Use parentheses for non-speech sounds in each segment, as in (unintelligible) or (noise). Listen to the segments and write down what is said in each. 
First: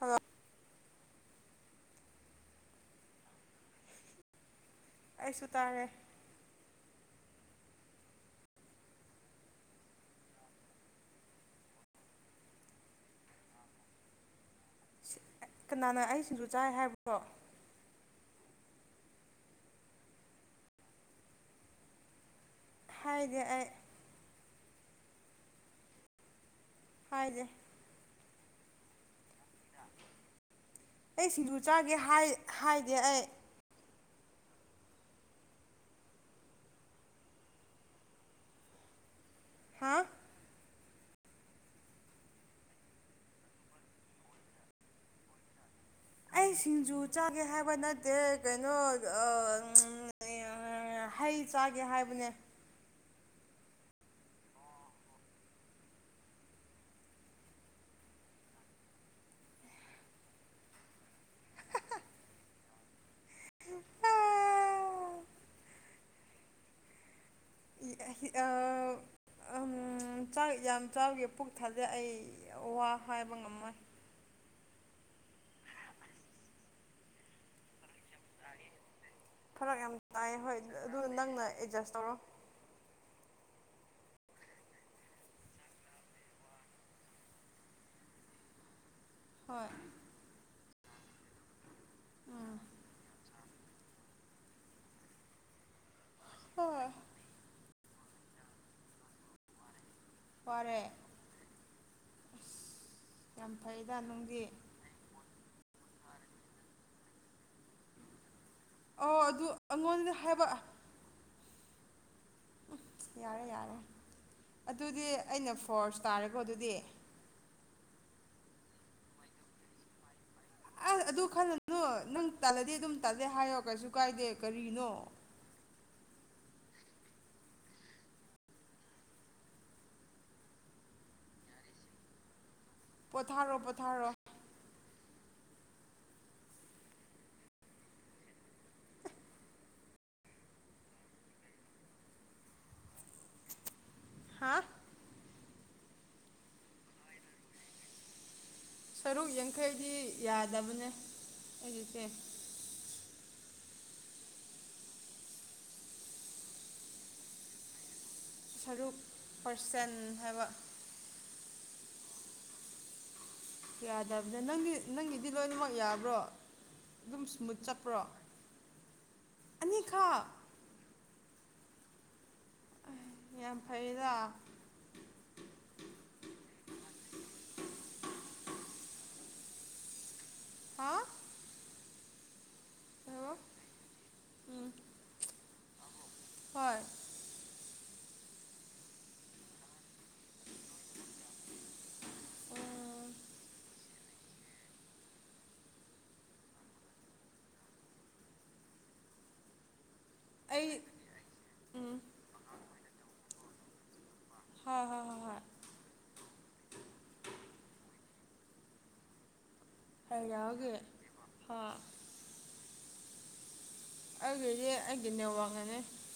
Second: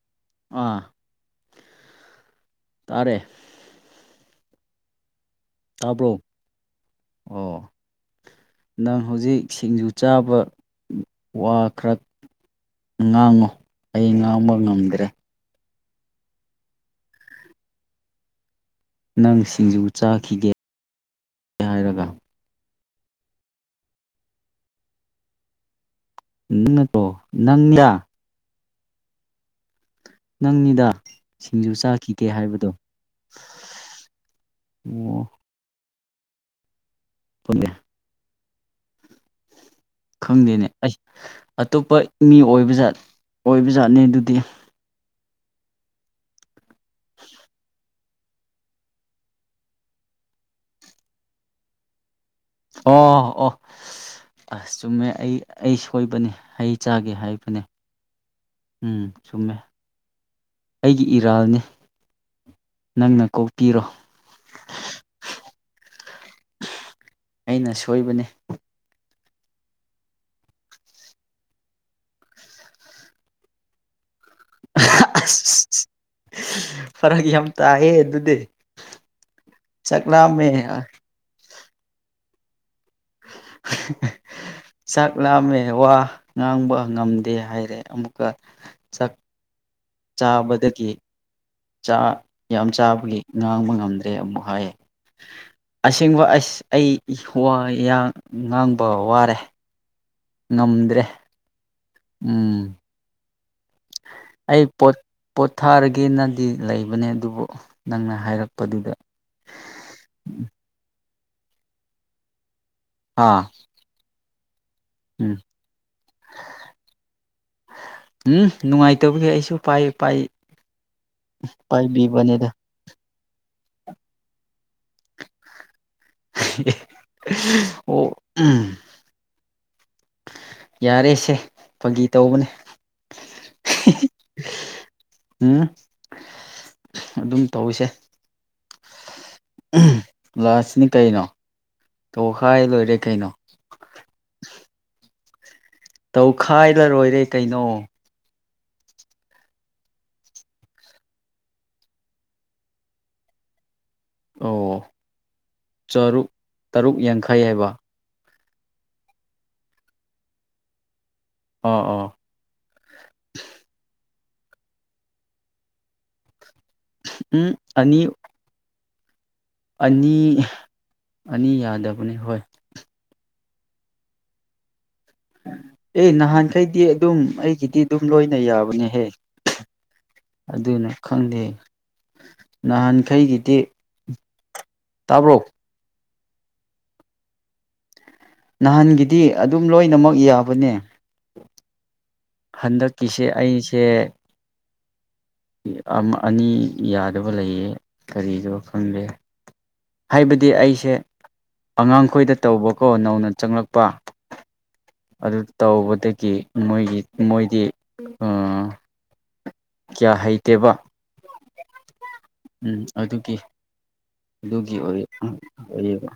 ꯑꯥ ꯑꯥ ꯇꯥꯔꯦ ꯑꯩꯁꯨ ꯇꯥꯔꯦ ꯇꯥꯕ꯭ꯔꯣ ꯑꯣ ꯅꯪ ꯍꯧꯖꯤꯛ ꯁꯤꯡꯖꯨ ꯆꯥꯕ ꯋ ꯋꯥ ꯈꯔ ꯉꯥꯡꯉꯨ ꯑꯩ ꯉꯥꯡꯕ ꯉꯝꯗ꯭ꯔꯦ ꯀꯅꯥꯅ ꯑꯩ ꯁꯤꯡꯖꯨ ꯆꯥꯏ ꯍꯥꯏꯕꯔ‌ꯣ ꯅꯪ ꯁꯤꯡꯖꯨ ꯆꯥꯈꯤꯒꯦ (inaudible) ꯍꯥꯏꯔꯒ ꯍꯥꯏꯗꯤꯌ‌ꯦ ꯑꯩ ꯎ (unintelligible) ꯇꯣ ꯍꯥꯏꯗꯦ ꯅꯪꯂꯥ ꯅꯪꯅꯤꯗ ꯑꯩ ꯁꯤꯡꯖꯨ ꯆꯥꯒꯦ ꯆꯥꯈꯤꯒꯦ ꯍꯥꯏ ꯍꯥꯏꯕꯗꯣ ꯍꯥꯏꯗꯦ ꯑꯩ ꯑꯣ ꯐꯨꯂ‌ꯦ ꯍꯥ ꯈꯪꯗꯦꯅꯦ ꯑꯩ ꯑꯇꯣꯞꯄ ꯃꯤ ꯑꯣꯏꯕꯠ ꯑꯣꯏꯕꯖꯥꯠꯅꯤ ꯑꯗꯨꯗꯤ ꯑꯩ ꯁꯤꯡꯖꯨ ꯆꯥꯒꯦ ꯍꯥꯏꯕꯅ ꯅꯠꯇꯦ ꯀꯩꯅꯣ ꯍꯩ ꯆꯥꯒꯦ ꯍꯥꯏꯕꯅꯦ ꯑꯣ ꯑꯣ ꯑꯁ ꯆꯨꯝꯃꯦ ꯑꯩ ꯑꯩ ꯁꯣꯏꯕꯅꯤ ꯍꯩ ꯆꯥꯒꯦ ꯍꯥꯏꯕꯅꯦ ꯎꯝ ꯆꯨꯝꯃꯦ ꯑꯩꯒꯤ ꯏꯔꯥꯜꯅꯤ ꯅꯪꯅ ꯀꯣꯛꯄꯤꯔꯣ ꯑꯩꯅ ꯁꯣꯏꯕꯅꯤ ꯑꯃ ꯥꯛ ꯌꯥꯝ ꯆꯥꯎꯈꯤ ꯄꯨꯛ ꯊꯥꯖꯩ ꯑꯩ ꯋꯥ ꯍꯥꯏꯕ ꯉꯝꯃꯣꯏ ꯑꯁ ꯐꯔꯛ ꯌꯥꯝ ꯇꯥꯏꯌꯦ ꯑꯗꯨꯗꯤ ꯐꯔꯛ ꯌꯥꯝ ꯆꯥꯛ ꯇꯥꯏꯌꯦ ꯂꯥꯝꯃꯦ ꯍꯣꯏ ꯑꯗꯨ ꯅꯪꯅ ꯑꯦꯗꯖꯁ ꯇꯧꯔꯣ (unintelligible) ꯆꯥꯛ ꯂꯥꯝꯃꯦ ꯋꯥ ꯉꯥꯡꯕ ꯉꯝꯗꯦ ꯍꯥꯏꯔꯦ ꯑꯃꯨꯛꯀ ꯆꯥꯛ ꯍꯣꯏ ꯆꯥꯕꯗꯗꯒꯤ ꯆꯥ ꯌꯥꯝ ꯆꯥꯕꯒꯤ ꯉꯥꯡꯕ ꯉꯝꯗ꯭ꯔꯦ ꯑꯃꯨꯛ ꯍꯥꯏꯌꯦ ꯑꯁꯦꯡꯕ ꯑꯁ ꯍꯣꯏ ꯑꯩ ꯉꯥꯡꯕ ꯋꯥꯔꯦ ꯋꯥꯔꯦ ꯉꯝꯗ꯭ꯔꯦ ꯎꯝ ꯌꯥꯝ ꯐꯩꯗ ꯅꯨꯡꯗꯤ ꯑꯩ ꯄꯣ ꯄꯣꯊꯥꯔꯒꯦꯅꯗꯤ ꯂꯩꯕꯅꯦ ꯑꯗꯨꯕꯨ ꯅꯪꯅ ꯍꯥꯏꯔꯛ ꯑꯣ ꯑꯗꯨ ꯑꯩꯉꯣꯟꯗ ꯍꯥꯏꯕ ꯎ ꯑꯥ ꯌꯥꯔꯦ ꯌꯥꯔꯦ ꯑꯗꯨꯗꯤ ꯎꯝ ꯑꯩꯅ ꯐꯣꯔꯁ ꯇꯥꯔꯦꯀꯣ ꯑꯗꯨꯗꯤ ꯎꯝ ꯅꯨꯡꯉꯥꯏꯇꯕꯒꯤ ꯑꯩꯁꯨ ꯄꯥꯏ ꯄꯥꯏ ꯑꯁ ꯑꯗꯨ ꯈꯜꯂꯅꯨ ꯅꯪ ꯄꯥꯏꯕꯤꯕꯅꯦꯗ ꯇꯥꯜꯂꯗꯤ ꯑꯗꯨꯝ ꯇꯥꯗꯦ ꯍꯥꯏꯌꯣ ꯀꯩꯁꯨ ꯀꯥꯏꯗꯦ ꯀꯔꯤꯅꯣ ꯑꯣ ꯎꯝ ꯌꯥꯔꯦꯁꯦ ꯐꯪꯒꯤ ꯇꯧꯕꯅꯦ ꯄꯊꯥꯔꯣ ꯄꯊꯥꯔꯣ ꯎꯝ ꯑꯗꯨꯝ ꯇꯧꯁꯦ ꯂꯥꯁꯁꯤꯅꯤ ꯀꯩꯅꯣ ꯇꯣꯈꯥꯏ ꯂꯣꯏꯔꯦ ꯀꯩꯅꯣ ꯍꯥ ꯇꯧꯈꯥꯏꯂꯔꯣꯏꯔꯦ ꯀꯩꯅꯣ ꯁꯔꯨꯛ ꯌꯥꯡꯈꯩꯗꯤ ꯌꯥꯗꯕꯅꯦ ꯍꯧꯖꯤꯛꯁꯦ ꯑꯣ ꯆꯔꯨꯛ ꯇꯔꯨꯛ ꯌꯥꯡꯈꯩ ꯍꯥꯏꯕ ꯁꯔꯨꯛ ꯄꯔꯁꯦꯟ ꯍꯥꯏꯕ ꯑ ꯑ ꯌꯥꯗꯕꯗ ꯅꯪꯒꯤ ꯅꯪꯒꯤꯗꯤ ꯂꯣꯏꯅꯃꯛ ꯌꯥꯕ꯭ꯔꯣ ꯑꯗꯨꯝ ꯎꯝ ꯏꯁꯃꯨꯠ ꯆꯠꯄ꯭ꯔꯣ ꯑꯅꯤ ꯑꯅꯤ ꯑꯅꯤꯈꯛ ꯑꯅꯤ ꯌꯥꯗꯕꯅꯤ ꯍꯣꯏ ꯌꯥꯝ ꯐꯩꯌꯦꯗ ꯑꯦ ꯅꯍꯥꯟꯈꯩꯗꯤ ꯑꯗꯨꯝ ꯑꯩꯒꯤꯗꯤ ꯑꯗꯨꯝ ꯂꯣꯏꯅ ꯌꯥꯕꯅꯦꯍꯦ (unintelligible) ꯑꯗꯨꯅ ꯈꯪꯗꯦ ꯀꯩꯕ ꯅꯍꯥꯟꯈꯩꯒꯤꯗꯤ ꯎꯝ ꯇꯥꯕ꯭ꯔꯣ ꯍꯣꯏ ꯅꯍꯥꯟꯒꯤꯗꯤ ꯑꯗꯨꯝ ꯂꯣꯏꯅꯃꯛ ꯌꯥꯕꯅꯦ ꯎꯝ ꯍꯟꯗꯛꯀꯤꯁꯦ ꯑꯩꯁꯦ ꯑꯅꯤ ꯌꯥꯗꯕ ꯂꯩꯌꯦ ꯀꯔꯤꯗꯣ ꯈꯪꯗꯦ ꯍꯥꯏꯕꯗꯤ ꯑꯩ ꯑꯩꯁꯦ ꯎꯝ ꯑꯉꯥꯡꯈꯣꯏꯗ ꯇꯧꯕꯀꯣ ꯅꯧꯅ ꯆꯪꯂꯛꯄ ꯍꯣꯏ ꯍꯣꯏ ꯍꯣꯏ ꯑꯗꯨ ꯍꯣꯏ ꯇꯧꯕꯗꯒꯤ ꯃꯣꯏꯒꯤ ꯃꯣꯏꯗꯤ ꯀꯌꯥ ꯍꯩꯇꯦꯕ ꯍꯥ ꯎꯝ ꯑꯗꯨꯒꯤ ꯑꯩꯒꯤꯗꯤ ꯑꯗꯨꯒꯤ ꯑꯣꯏ ꯑꯩꯒꯤ ꯅꯦꯠꯋꯥꯛꯅꯅꯦ ꯑꯣꯏꯕ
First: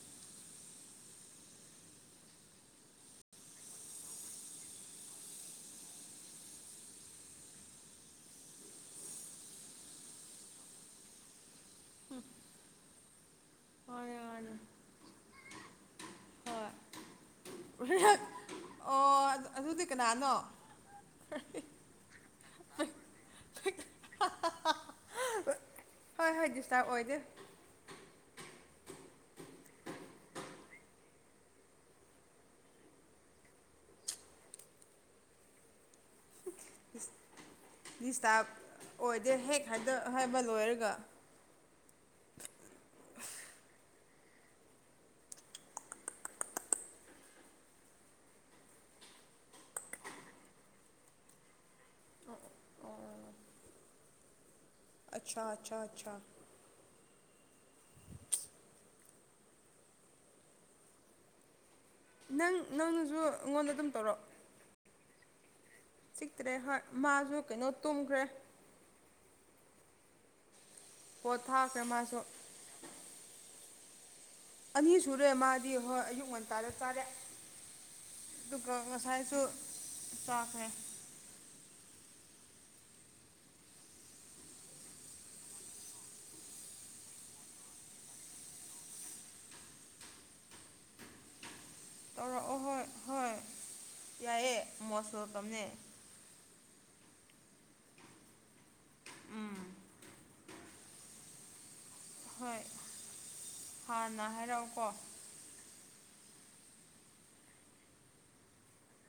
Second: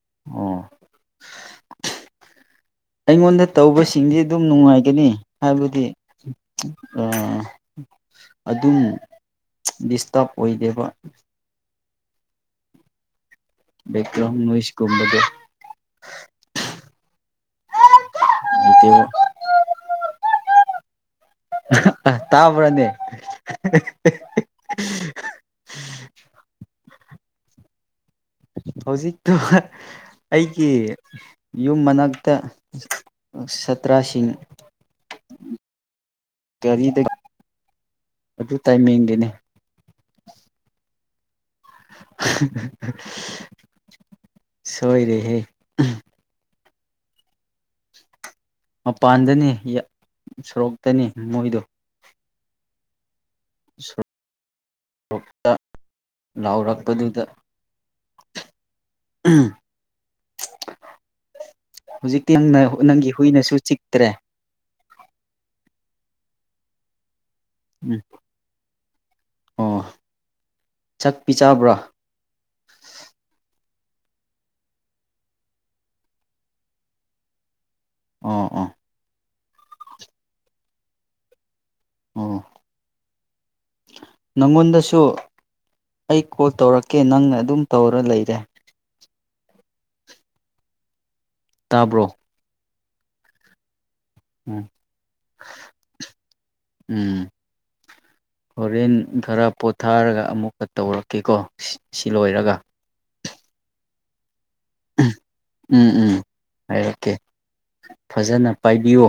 (unintelligible) ꯑꯩꯉꯣꯟꯗ ꯇꯧꯕꯁꯤꯡꯁ ꯑꯗꯨꯝ ꯅꯨꯡꯉꯥꯏꯒꯅꯤ ꯍꯥꯏꯕꯗꯤ ꯑꯗꯨꯝ ꯗꯤꯁꯇꯔꯕ ꯑꯣꯏꯗꯦꯕ ꯃꯥꯅꯦ ꯕꯒ꯭ꯔꯣꯍꯝ ꯃꯥꯅꯦ ꯂꯣꯏꯁꯀꯨꯝꯕꯒꯦ ꯐ ꯍ (unintelligible) ꯑꯗꯨꯗꯤ ꯀꯅꯥꯅꯣ ꯇꯥꯕ꯭ꯔꯅꯦ ꯍꯣꯏ ꯍꯣꯏ ꯗꯤꯁꯇ ꯍꯧꯖꯤꯛꯇꯣ ꯑꯩꯒꯤ ꯌꯨꯝ ꯃꯅꯥꯛꯇ ꯁꯇ꯭ꯔꯥꯁꯤꯡ (unintelligible) ꯀꯔꯤꯗ ꯗꯤꯁꯇꯥꯔꯕ ꯑꯣꯏꯗꯦ ꯍꯦꯛ ꯍꯥꯏꯗ ꯍꯥꯏꯕ ꯂꯣꯏꯔꯒ ꯁꯏꯔꯍꯦ ꯃꯄꯥꯟꯗꯅꯤ ꯁꯣꯔꯣꯛꯇꯅꯤ ꯃꯣꯏꯗꯨꯣ ꯑꯠꯆꯥ ꯑꯠꯆꯥ ꯑꯠꯆꯥ ꯂꯥꯎꯔꯛꯄꯗꯨꯗ ꯎꯝ ꯍꯧꯖꯤꯛꯇꯤ ꯅꯪ ꯅꯪꯒꯤ ꯅꯪꯅꯁꯨ ꯍꯨꯏꯅꯁꯨ ꯑꯩꯉꯣꯟꯗ ꯑꯗꯨꯝ ꯆꯤꯛꯇ꯭ꯔꯦ ꯇꯧꯔꯛ ꯆꯤꯛꯇ꯭ꯔꯦ ꯍꯣꯏ ꯃꯥꯁꯨ ꯀꯩꯅꯣ ꯎꯝ ꯇꯨꯝꯈ꯭ꯔꯦ ꯑꯣ ꯆꯥꯛ ꯄꯣꯊꯥ ꯄꯤꯖꯕ꯭ꯔꯥ ꯀ ꯃꯥꯁꯨ ꯑꯅꯤ ꯁꯨꯔꯦ ꯃꯥꯗꯤ ꯍꯣꯏ ꯑꯌꯨꯛ ꯉꯟꯇꯥꯗ ꯆꯥꯔꯦ ꯑꯣ ꯑꯣ ꯑꯗꯨꯒ ꯉꯁꯥꯏꯁꯨ ꯆꯥꯛꯈ꯭ꯔꯦ ꯑ ꯅꯪꯉꯣꯟꯗꯁꯨ ꯑꯩ ꯀꯣꯜ ꯇꯧꯔꯛꯀꯦ ꯅꯪꯅ ꯑꯗꯨꯝ ꯇꯧꯔ ꯂꯩꯔꯦ ꯇꯥꯕ꯭ꯔꯣ ꯇꯧꯔꯛꯑꯣ ꯍꯣꯏ ꯍꯣꯏ ꯌꯥꯏꯑꯦ ꯎꯝ ꯃꯣꯁ ꯋꯦꯜꯀꯝꯅꯦ ꯎꯝ ꯍꯣꯔꯦꯟ ꯈꯔ ꯎꯝ ꯄꯣꯊꯥꯔꯒ ꯑꯃꯨꯛꯀ ꯇꯧꯔꯛꯀꯦꯀꯣ ꯁꯤ ꯂꯣꯏꯔꯒ ꯍꯥꯥ ꯅ ꯍꯦꯔ ꯎꯝ ꯎꯝ ꯍꯥꯏꯔꯛꯀꯦ ꯐꯖꯅ ꯄꯥꯏꯕꯤꯌꯨ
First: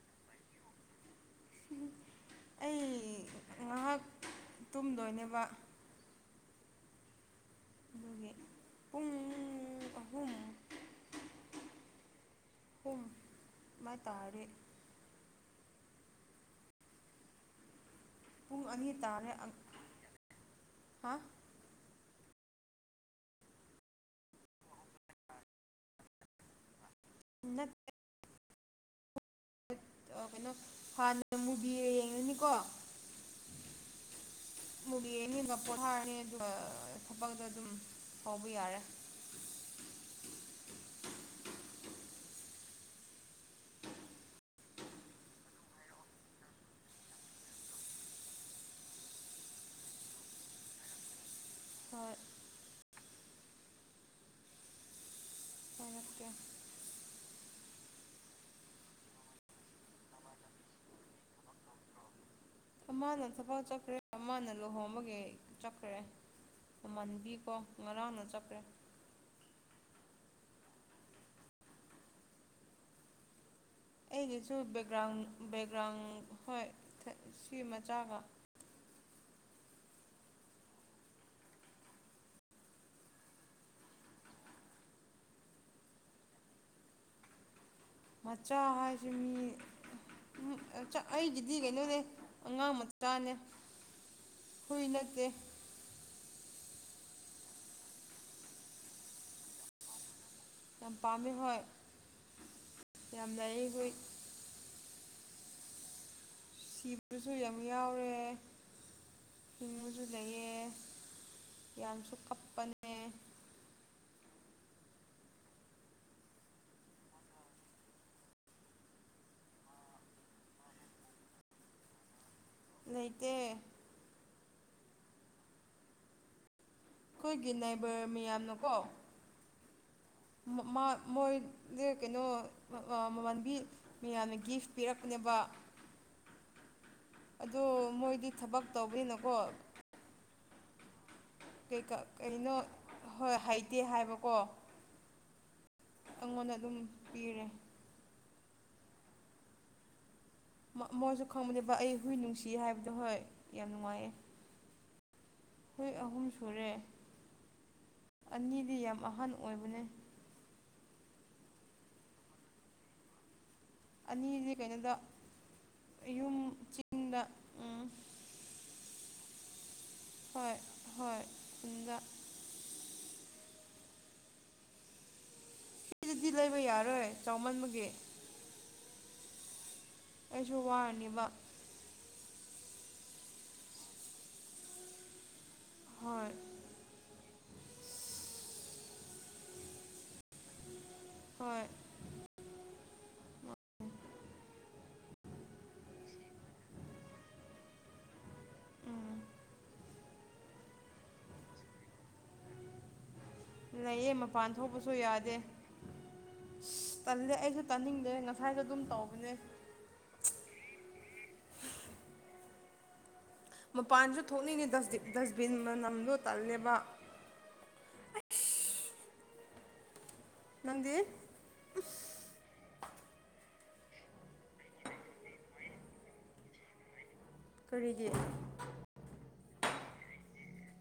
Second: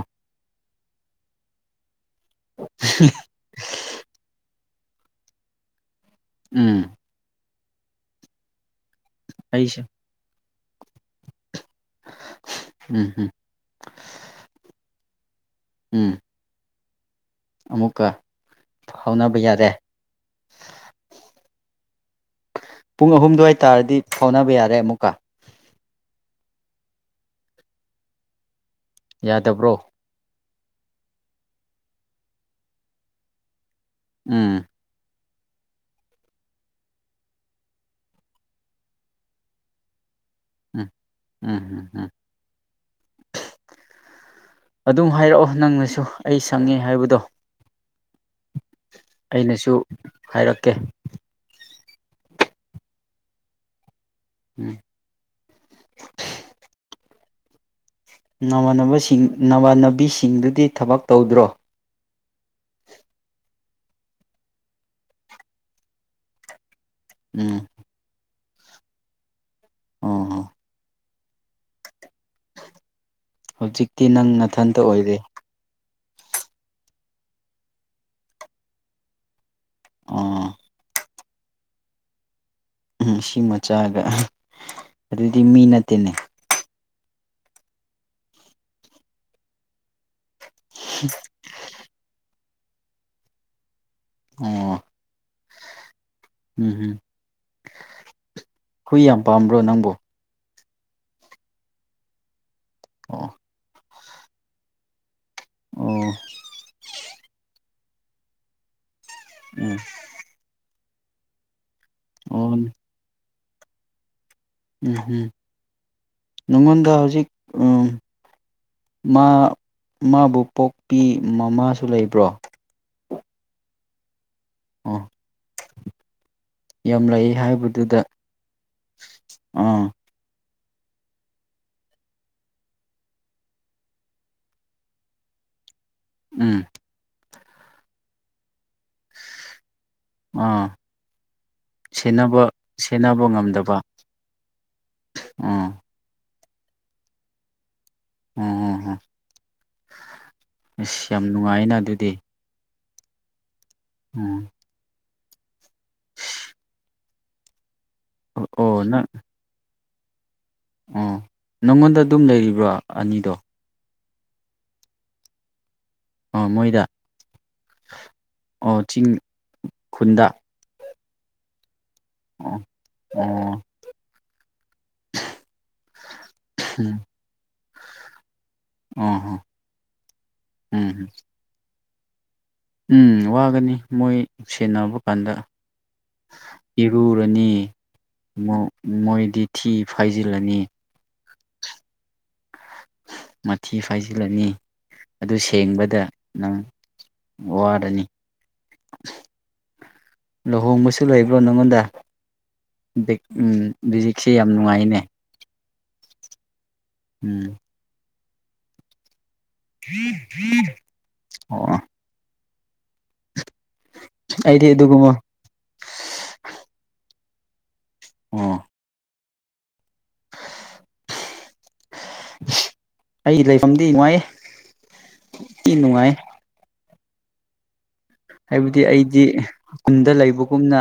ꯎꯝ (unintelligible) ꯇꯨꯝꯗꯣꯏꯅꯕ ꯎꯝ ꯑꯗꯨꯒꯒꯦ ꯑꯩꯩꯁ ꯍꯨꯝ ꯎꯝ ꯎꯝ ꯃ ꯇꯥꯔꯦ ꯎꯝ ꯑꯃꯨꯛꯀ ꯄꯨꯡ ꯑꯅꯤ ꯇꯥꯔꯦ ꯐꯥꯎꯅꯕ ꯌꯥꯔꯦ ꯍꯥ ꯄꯨꯡ ꯑꯍꯨꯝ ꯑꯗꯨꯋꯥꯏ ꯇꯥꯔꯗꯤ ꯐꯥꯎꯅꯕ ꯌꯥꯔꯦ ꯑꯃꯨꯛꯀ ꯠꯇ ꯌꯥꯗꯕ꯭ꯔꯣ ꯀꯩꯅꯣ ꯍꯥꯟꯅ ꯃꯨꯕꯤ ꯌꯦꯡꯉꯅꯤꯀꯣ ꯎꯝ ꯌꯦ ꯑꯅꯤꯕ ꯄꯣꯠ ꯍꯥꯔꯅꯤ ꯑꯗꯨꯒ ꯊꯕꯛꯗ ꯑꯗꯨꯝ ꯐꯥꯎꯕ ꯌꯥꯔꯦ (inaudible) ꯎꯝ ꯎꯝ ꯎꯝ ꯎꯝ ꯑꯗꯨꯝ ꯍꯥꯏꯔꯛꯑꯣ ꯅꯪꯅꯁꯨ ꯑꯩ ꯁꯪꯉꯦ ꯍꯥꯏꯕꯗꯣ ꯑꯩꯅꯁꯨ ꯍꯥꯏꯔꯛꯀꯦ ꯍꯣꯏ ꯎꯝ ꯑꯣ ꯀ ꯅꯃꯥꯟꯅꯕꯁꯤꯡ ꯅꯃꯥꯟꯅꯕꯤꯁꯤꯡꯗꯨꯗꯤ ꯊꯕꯛ ꯇꯧꯗ꯭ꯔꯣ ꯑꯃꯅ ꯊꯕꯛ ꯆꯠꯈ꯭ꯔꯦ ꯑꯃꯅ ꯂꯨꯍꯣꯡꯕꯒꯤ ꯆꯠꯈ꯭ꯔꯦ ꯃꯃꯟꯕꯤ ꯀꯣ ꯎꯝ ꯉꯔꯥꯡꯅ ꯆꯠꯈ꯭ꯔꯦ ꯑ (inaudible) ꯅꯪ ꯑꯩꯒꯤꯁꯨ ꯅꯊꯟꯇ ꯕꯦꯛꯒ꯭ꯔꯥꯎꯟ ꯑꯣꯏꯔꯦ ꯕꯦꯛꯒ꯭ꯔꯥꯎꯟ ꯍꯣꯏ ꯁꯤ ꯃꯆꯥꯒ ꯑꯣ ꯎꯝ ꯁꯤ ꯃꯆꯥꯒ ꯑꯗꯨꯗꯤ ꯃꯤ ꯅꯠꯇꯦꯅꯦ ꯃꯆꯥ ꯍꯥꯏꯁꯤ ꯃꯤ ꯎꯝ ꯑꯩꯒꯤꯗꯤ ꯀꯩꯅꯣꯗꯦ ꯑꯉꯥꯡ ꯃꯆꯥꯅꯦ ꯑꯣ ꯍꯨꯏ ꯅꯠꯇꯦ ꯎꯝ ꯎꯝ ꯍꯨꯏ ꯌꯥꯝ ꯄꯥꯝꯕ꯭ꯔꯣ ꯅꯪꯕꯨ ꯌꯥꯝ ꯄꯥꯝꯃꯦ ꯍꯣꯏ ꯌꯥꯝ ꯑꯣ ꯂꯌꯦ ꯍꯣꯏ ꯑꯣ ꯏꯕꯁꯨ ꯌꯥꯝ ꯌꯥꯎꯔꯦ ꯎꯝ ꯍꯤꯡꯕꯁꯨ ꯂꯩꯌꯦ ꯌꯥꯝꯁꯨ ꯑꯣ ꯀꯞꯄꯅꯦ ꯎꯝꯝ ꯅꯪꯉꯣꯟꯗ ꯍꯧꯖꯤꯛ ꯎ ꯃꯥꯕꯨ ꯄꯣꯛꯄꯤ ꯃꯃꯥꯁꯨ ꯂꯩꯕ꯭ꯔꯣ ꯂꯩꯇꯦ ꯑ ꯌꯥꯝ ꯂꯩꯥꯛ ꯑꯩꯈꯣꯏꯒꯤ ꯍꯥꯏꯕꯗꯨꯗ ꯅꯥꯏꯕꯔ ꯃꯌꯥꯝꯅꯀꯣ ꯑꯥ ꯃꯣꯏ ꯀꯩꯅꯣ ꯃꯃꯥꯟꯕꯤ ꯃꯌꯥꯝꯅ ꯒꯤꯐ ꯄꯤꯔꯛꯄꯅꯦꯕ ꯀ ꯎꯝ ꯑ ꯃꯣꯏꯗꯤ ꯊꯕꯛ ꯇꯧꯕꯅꯀꯣ ꯑꯥ ꯁꯦꯟꯅꯕ ꯀꯩꯅꯣ ꯁꯦꯟꯅꯕ ꯍꯣꯏ ꯉꯝꯗꯕ ꯍꯩꯇꯦ ꯍꯥꯏꯕꯀꯣ ꯑꯥ ꯑꯩꯉꯣꯟꯗ ꯑꯗꯨꯝ ꯄꯤꯔꯦ ꯎꯝꯝꯝ ꯃꯣꯏꯁꯨ ꯈꯪꯕꯅꯦꯕ ꯑꯩ ꯍꯨꯏ ꯅꯨꯡꯁꯤ ꯍꯥꯏꯕꯗꯣ ꯍꯣꯏ ꯌꯥꯝ ꯅꯨꯡꯉꯥꯏꯌꯦꯦ ꯎꯝ ꯍꯣꯏ ꯑꯍꯨꯝ ꯁꯨꯔꯦ ꯑꯅꯤꯗꯤ ꯑꯣ ꯌꯥꯝ ꯅꯪ ꯑꯍꯟ ꯑꯣꯏꯕꯅꯦ ꯑꯣ ꯅꯪꯉꯣꯟꯗ ꯑꯗꯨꯝ ꯂꯩꯔꯤꯕ꯭ꯔꯥ ꯑꯅꯤꯗꯣ ꯑꯅꯤꯁꯦ ꯀꯩꯅꯣꯗ ꯌꯨꯝ ꯑ ꯃꯣꯏꯗ ꯆꯤꯡꯗ ꯎꯝ ꯑꯣ ꯆꯤꯡ ꯈꯨꯟꯗ ꯍꯣꯏ ꯍꯣꯏ ꯑꯗꯨꯗ ꯑ ꯎꯝ ꯁꯤꯗꯗꯤ ꯂꯩꯕ ꯎꯝ ꯌꯥꯔꯣꯏ ꯆꯥꯎꯃꯟꯕ ꯑꯍꯣ ꯑꯩꯁꯨ ꯋꯥꯅꯦꯕ ꯎꯝ ꯋꯥꯒꯅꯤ ꯃꯣꯏ ꯁꯦꯟꯅꯕ ꯀꯥꯟꯗ ꯍꯣꯏ ꯏꯔꯨꯔꯅꯤ ꯃꯣꯏꯗꯤ ꯊꯤ ꯐꯥꯏꯖꯤꯜꯂꯅꯤ ꯍꯣꯏ ꯃꯊꯤ ꯐꯥꯏꯖꯤꯜꯂꯅꯤ ꯑꯗꯨ ꯁꯦꯡꯕꯗ ꯅꯪ ꯋꯥꯔꯅꯤ ꯎꯝ ꯂꯨꯍꯣꯡꯕꯁꯨ ꯂꯩꯕ꯭ꯔꯣ ꯅꯪꯉꯣꯟꯗ ꯎꯝ ꯂꯩꯌꯦ ꯍꯧꯖꯤꯛꯁꯤꯦ ꯌꯥꯝ ꯃꯄꯥꯟ ꯊꯣꯛꯄꯁꯨ ꯅꯨꯡꯉꯥꯏꯅꯦ ꯌꯥꯗꯦ ꯇꯜꯂꯦ ꯎꯝ ꯑꯩꯁꯨ ꯇꯥꯅꯤꯡꯗꯦ ꯉꯁꯥꯏꯁꯨ ꯑꯗꯨꯝ ꯇꯧꯕꯅꯦ (unintelligible) ꯃꯄꯥꯟꯁꯨ ꯊꯣꯛꯅꯤꯡꯉꯤ ꯑꯩꯗꯤ ꯑꯗꯨꯒꯨꯝꯕ ꯗꯁꯕꯤꯟ ꯃ ꯅꯝꯂꯣ ꯇꯜꯂꯦꯕ ꯑ꯫ ꯅꯗꯤ꯫ ꯑꯩ ꯂꯩꯐꯝꯗꯤ ꯅꯨꯡꯉꯥꯏꯤ ꯅꯨꯡꯉꯥꯏ꯫ ꯀꯔꯤꯒꯤ꯫ ꯍꯥꯏꯕꯗꯤ ꯑꯩꯗꯤ ꯀꯨꯝꯗ ꯂꯩꯕꯒꯨꯝꯅ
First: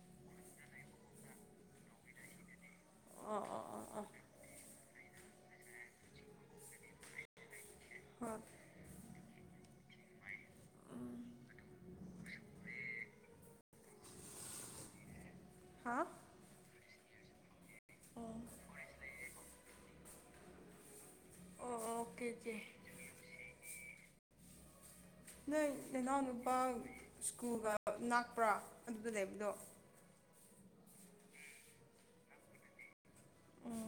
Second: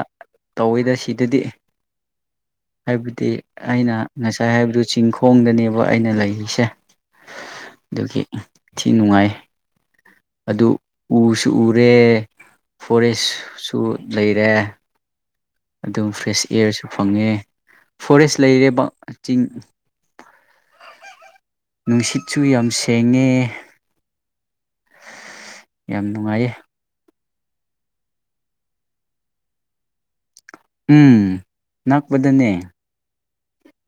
ꯇꯧꯋꯦꯗ ꯁꯤꯗꯗꯤ꯫ ꯍꯥꯏꯕꯗꯤ ꯑꯣ ꯑꯣ ꯑꯩꯅ ꯑꯣ ꯑꯣ ꯉꯁꯥꯏ ꯍꯥꯏꯕꯗꯨ ꯆꯤꯡꯈꯣꯡꯗꯅꯦꯕ ꯑꯩꯅ ꯂꯩꯔꯤꯁꯦ꯫ ꯫ ꯑꯗꯨꯒꯤ ꯊꯤ ꯅꯨꯡꯉꯥꯏ ꯑꯗꯨ ꯎꯁꯨ ꯎꯔꯦ꯫ ꯐꯣꯔꯦꯁꯁꯨ ꯂꯩꯔꯦ ꯍꯥ ꯑꯗꯨꯝ ꯐ꯭ꯔꯦꯁ ꯏꯌꯥꯔꯁꯨ ꯐꯪꯉꯦ ꯑꯣ ꯐꯣꯔꯦꯁ ꯂꯩꯔꯦꯕ ꯆꯤꯡ ꯑꯣ ꯑꯣꯀꯦ ꯅꯨꯡꯁꯤꯠꯁꯨ ꯑꯣꯀꯦ ꯌꯥꯝ ꯁꯦꯡꯉꯦ ꯅꯣꯏ ꯌꯥꯝ ꯅꯅꯥꯎ ꯅꯨꯡꯉꯥꯏꯌꯦ ꯅꯨꯄꯥ ꯁ꯭ꯀꯨꯜꯒ ꯥꯛꯄ꯭ꯔꯥ ꯑꯗꯨꯗ ꯂꯩꯕꯗꯣ ꯎꯝ ꯅꯛꯄꯗꯅꯦ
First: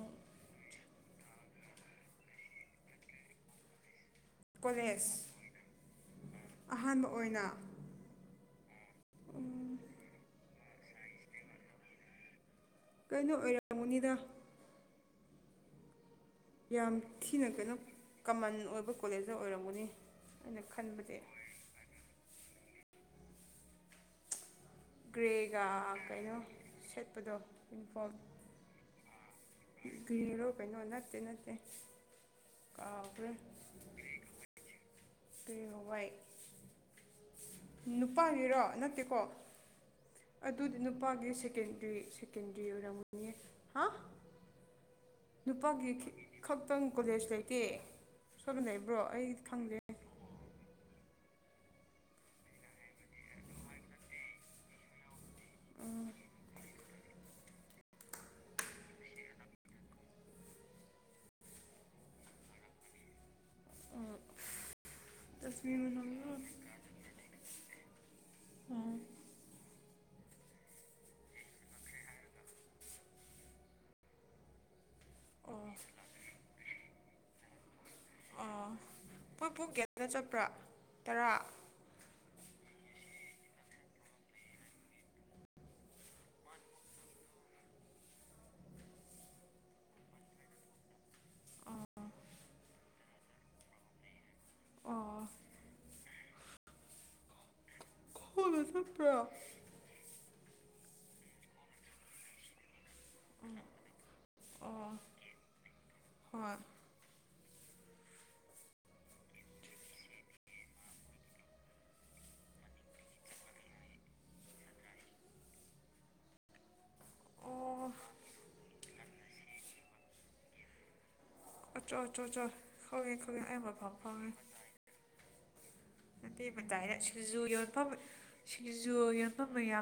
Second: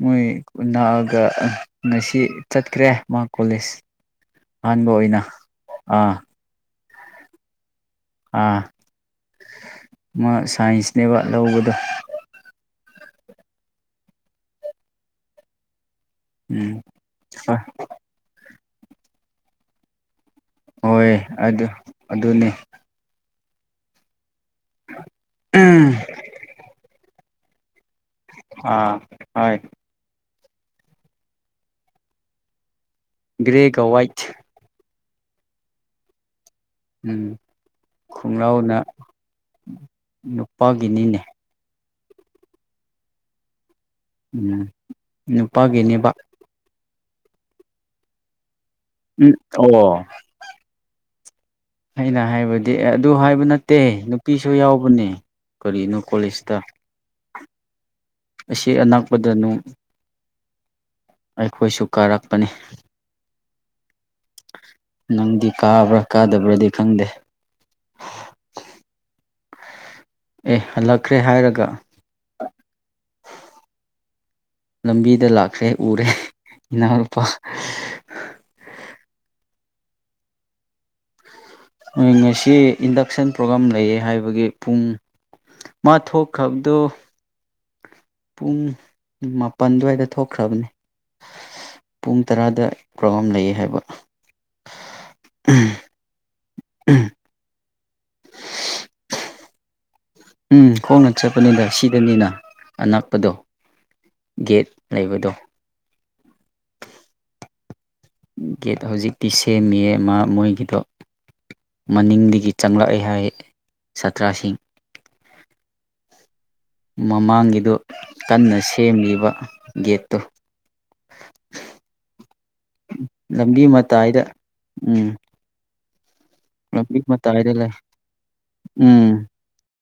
ꯃꯣꯏꯑ ꯑꯗꯨꯒ ꯉꯁꯤ ꯆꯠꯈ꯭ꯔꯦ ꯃꯥ ꯀꯣꯂꯦꯖ ꯑꯍꯥꯟꯕ ꯀꯣꯂꯦꯖ ꯑꯣꯏꯅ ꯑꯥ ꯑꯍꯥꯟꯕ ꯑꯣꯏꯅ ꯑꯥ ꯃꯥ ꯁꯥꯏꯟꯁꯅꯦꯕ ꯂꯧꯕꯗꯣ ꯀꯩꯅꯣ ꯑꯣꯏꯔꯝꯃꯨꯅꯤꯗ ꯎꯝ ꯌꯥꯝ ꯊꯤꯅ ꯍꯣꯏ ꯀꯩꯅꯣ ꯀꯃꯟ ꯑꯣꯏꯕ ꯀꯣꯂꯦꯖꯅ ꯑꯣꯏꯔꯝꯒꯅꯤ ꯑꯩꯅ ꯍꯣꯏ ꯈꯟꯕꯗꯤ ꯑꯗꯨ ꯑꯗꯨꯅꯤ ꯒ꯭ꯔꯦꯒ ꯀꯩꯅꯣ ꯁꯦꯠꯄꯗꯣ ꯏꯐ ꯑꯥ ꯍꯣꯏ ꯀꯔꯣ ꯀꯩꯅꯣ ꯅꯠꯇꯦ ꯅꯠꯇꯦ ꯀꯥꯎꯈ꯭ꯔꯦ ꯒ꯭ꯔꯦꯒ ꯋꯥꯏꯠ ꯀ ꯄꯥꯏ ꯎꯝ ꯈꯣꯡꯅꯥꯎꯅ ꯅꯠꯇꯦꯀꯣ ꯑꯗꯨꯗꯤ ꯅꯨꯄꯥꯒꯤ ꯁꯦꯀꯦꯟꯗ꯭ꯔꯤ ꯁꯦꯀꯦꯟꯗ꯭ꯔꯤ ꯑꯣꯏꯔꯝꯒꯅꯤ ꯍꯥ ꯎꯝ ꯅꯨꯄꯥꯒꯤ ꯅꯨꯄꯥꯒꯤꯅꯦꯕ ꯈꯛꯇꯪ ꯀꯣꯂꯦꯖ ꯂꯩꯇꯦ ꯆꯠꯅ ꯂꯩꯕ꯭ꯔꯣ ꯑꯩ ꯎꯝ ꯐꯪꯗꯦ ꯑꯣ ꯑꯩꯅ ꯍꯥꯏꯕꯗꯤ ꯑꯗꯨ ꯍꯥꯏꯕ ꯅꯠꯇꯦ ꯅꯨꯄꯤꯁꯨ ꯌꯥꯎꯕꯅꯦ ꯀꯔꯤꯅꯣ ꯀꯣꯂꯦꯖꯇ ꯑꯁꯤ ꯑꯅꯛꯄꯗꯅꯨ ꯑꯩꯈꯣꯏꯁꯨ ꯀꯥꯔꯛꯄꯅꯤ ꯅꯪꯗꯤ ꯇꯁꯃꯤꯟ ꯀꯥꯕ꯭ꯔꯥ ꯀꯥꯗꯕ꯭ꯔꯗꯤ ꯈꯪꯗꯦ ꯑꯝ ꯑꯦ ꯍꯜꯂꯛꯈ꯭ꯔꯦ ꯍꯥꯏꯔꯒ (inaudible) ꯂꯝꯕꯤꯗ ꯑꯣ ꯂꯥꯛꯈ꯭ꯔꯦ ꯎꯔꯦ ꯏꯅꯥꯎꯄꯥ ꯑꯩꯈꯣꯏ ꯐꯨꯡ ꯒꯦꯗ ꯆꯠꯄ꯭ꯔꯥ ꯇꯔꯥ ꯉꯁꯤ ꯏꯟꯗꯛꯁꯟ ꯄ꯭ꯔꯣꯒꯥꯝ ꯂꯩꯌꯦ ꯍꯥꯏꯕꯒꯤ ꯄꯨꯡ ꯃꯥ ꯊꯣꯛꯈ꯭ꯔꯕꯗꯣ ꯄꯨꯡ ꯃꯥꯄꯜ ꯑꯗꯨꯋꯥꯏꯗ ꯊꯣꯛꯈ꯭ꯔꯕꯅꯦ ꯄꯨꯡ ꯇꯔꯥꯗ ꯄ꯭ꯔꯣꯒꯥ꯭ꯔꯝ ꯂꯩꯌꯦ ꯍꯥꯏꯕ ꯑꯣ ꯎꯝ ꯅ ꯎꯝ ꯈꯣꯡꯅ ꯆꯠꯄꯅꯤꯗ ꯁꯤꯗꯅꯤꯅ ꯑꯛ ꯄꯗꯣ ꯒꯦꯠ ꯑꯣ ꯂꯩꯕꯗꯣ ꯍꯣꯏ ꯒꯦꯠ ꯍꯧꯖꯤꯛꯇꯤ ꯁꯦꯝꯃꯤꯌꯦ ꯃꯥ ꯃꯣꯏꯒꯤꯗꯣ ꯃꯅꯤꯡꯗꯒꯤ ꯆꯪꯂꯛꯑꯦ ꯍꯥꯏ ꯁꯥꯇ꯭ꯔꯁꯤꯡ (inaudible) ꯃꯃꯥꯡꯒꯤꯗꯨ ꯑꯣ ꯀꯟꯅ ꯁꯦꯝꯂꯤꯕ ꯒꯦꯠꯇꯨ ꯑꯆꯣ ꯑꯆꯣ ꯀꯧꯏꯦ ꯈꯧꯋꯦ ꯑ ꯂꯝꯕꯤ ꯃ ꯐꯥꯎ ꯃꯇꯥꯏꯗ ꯐꯥꯎꯉꯦ ꯎꯝ ꯑꯃꯗꯤꯇꯩ ꯃꯇꯥꯏꯅ ꯂꯝꯕꯤ ꯁꯤꯡꯖꯨ ꯃꯇꯥꯏꯗ ꯂꯩ ꯌꯣꯟꯐꯝ ꯁꯤꯡꯖꯨ ꯎꯝ ꯌꯣꯟꯐꯝ ꯃꯌꯥꯝ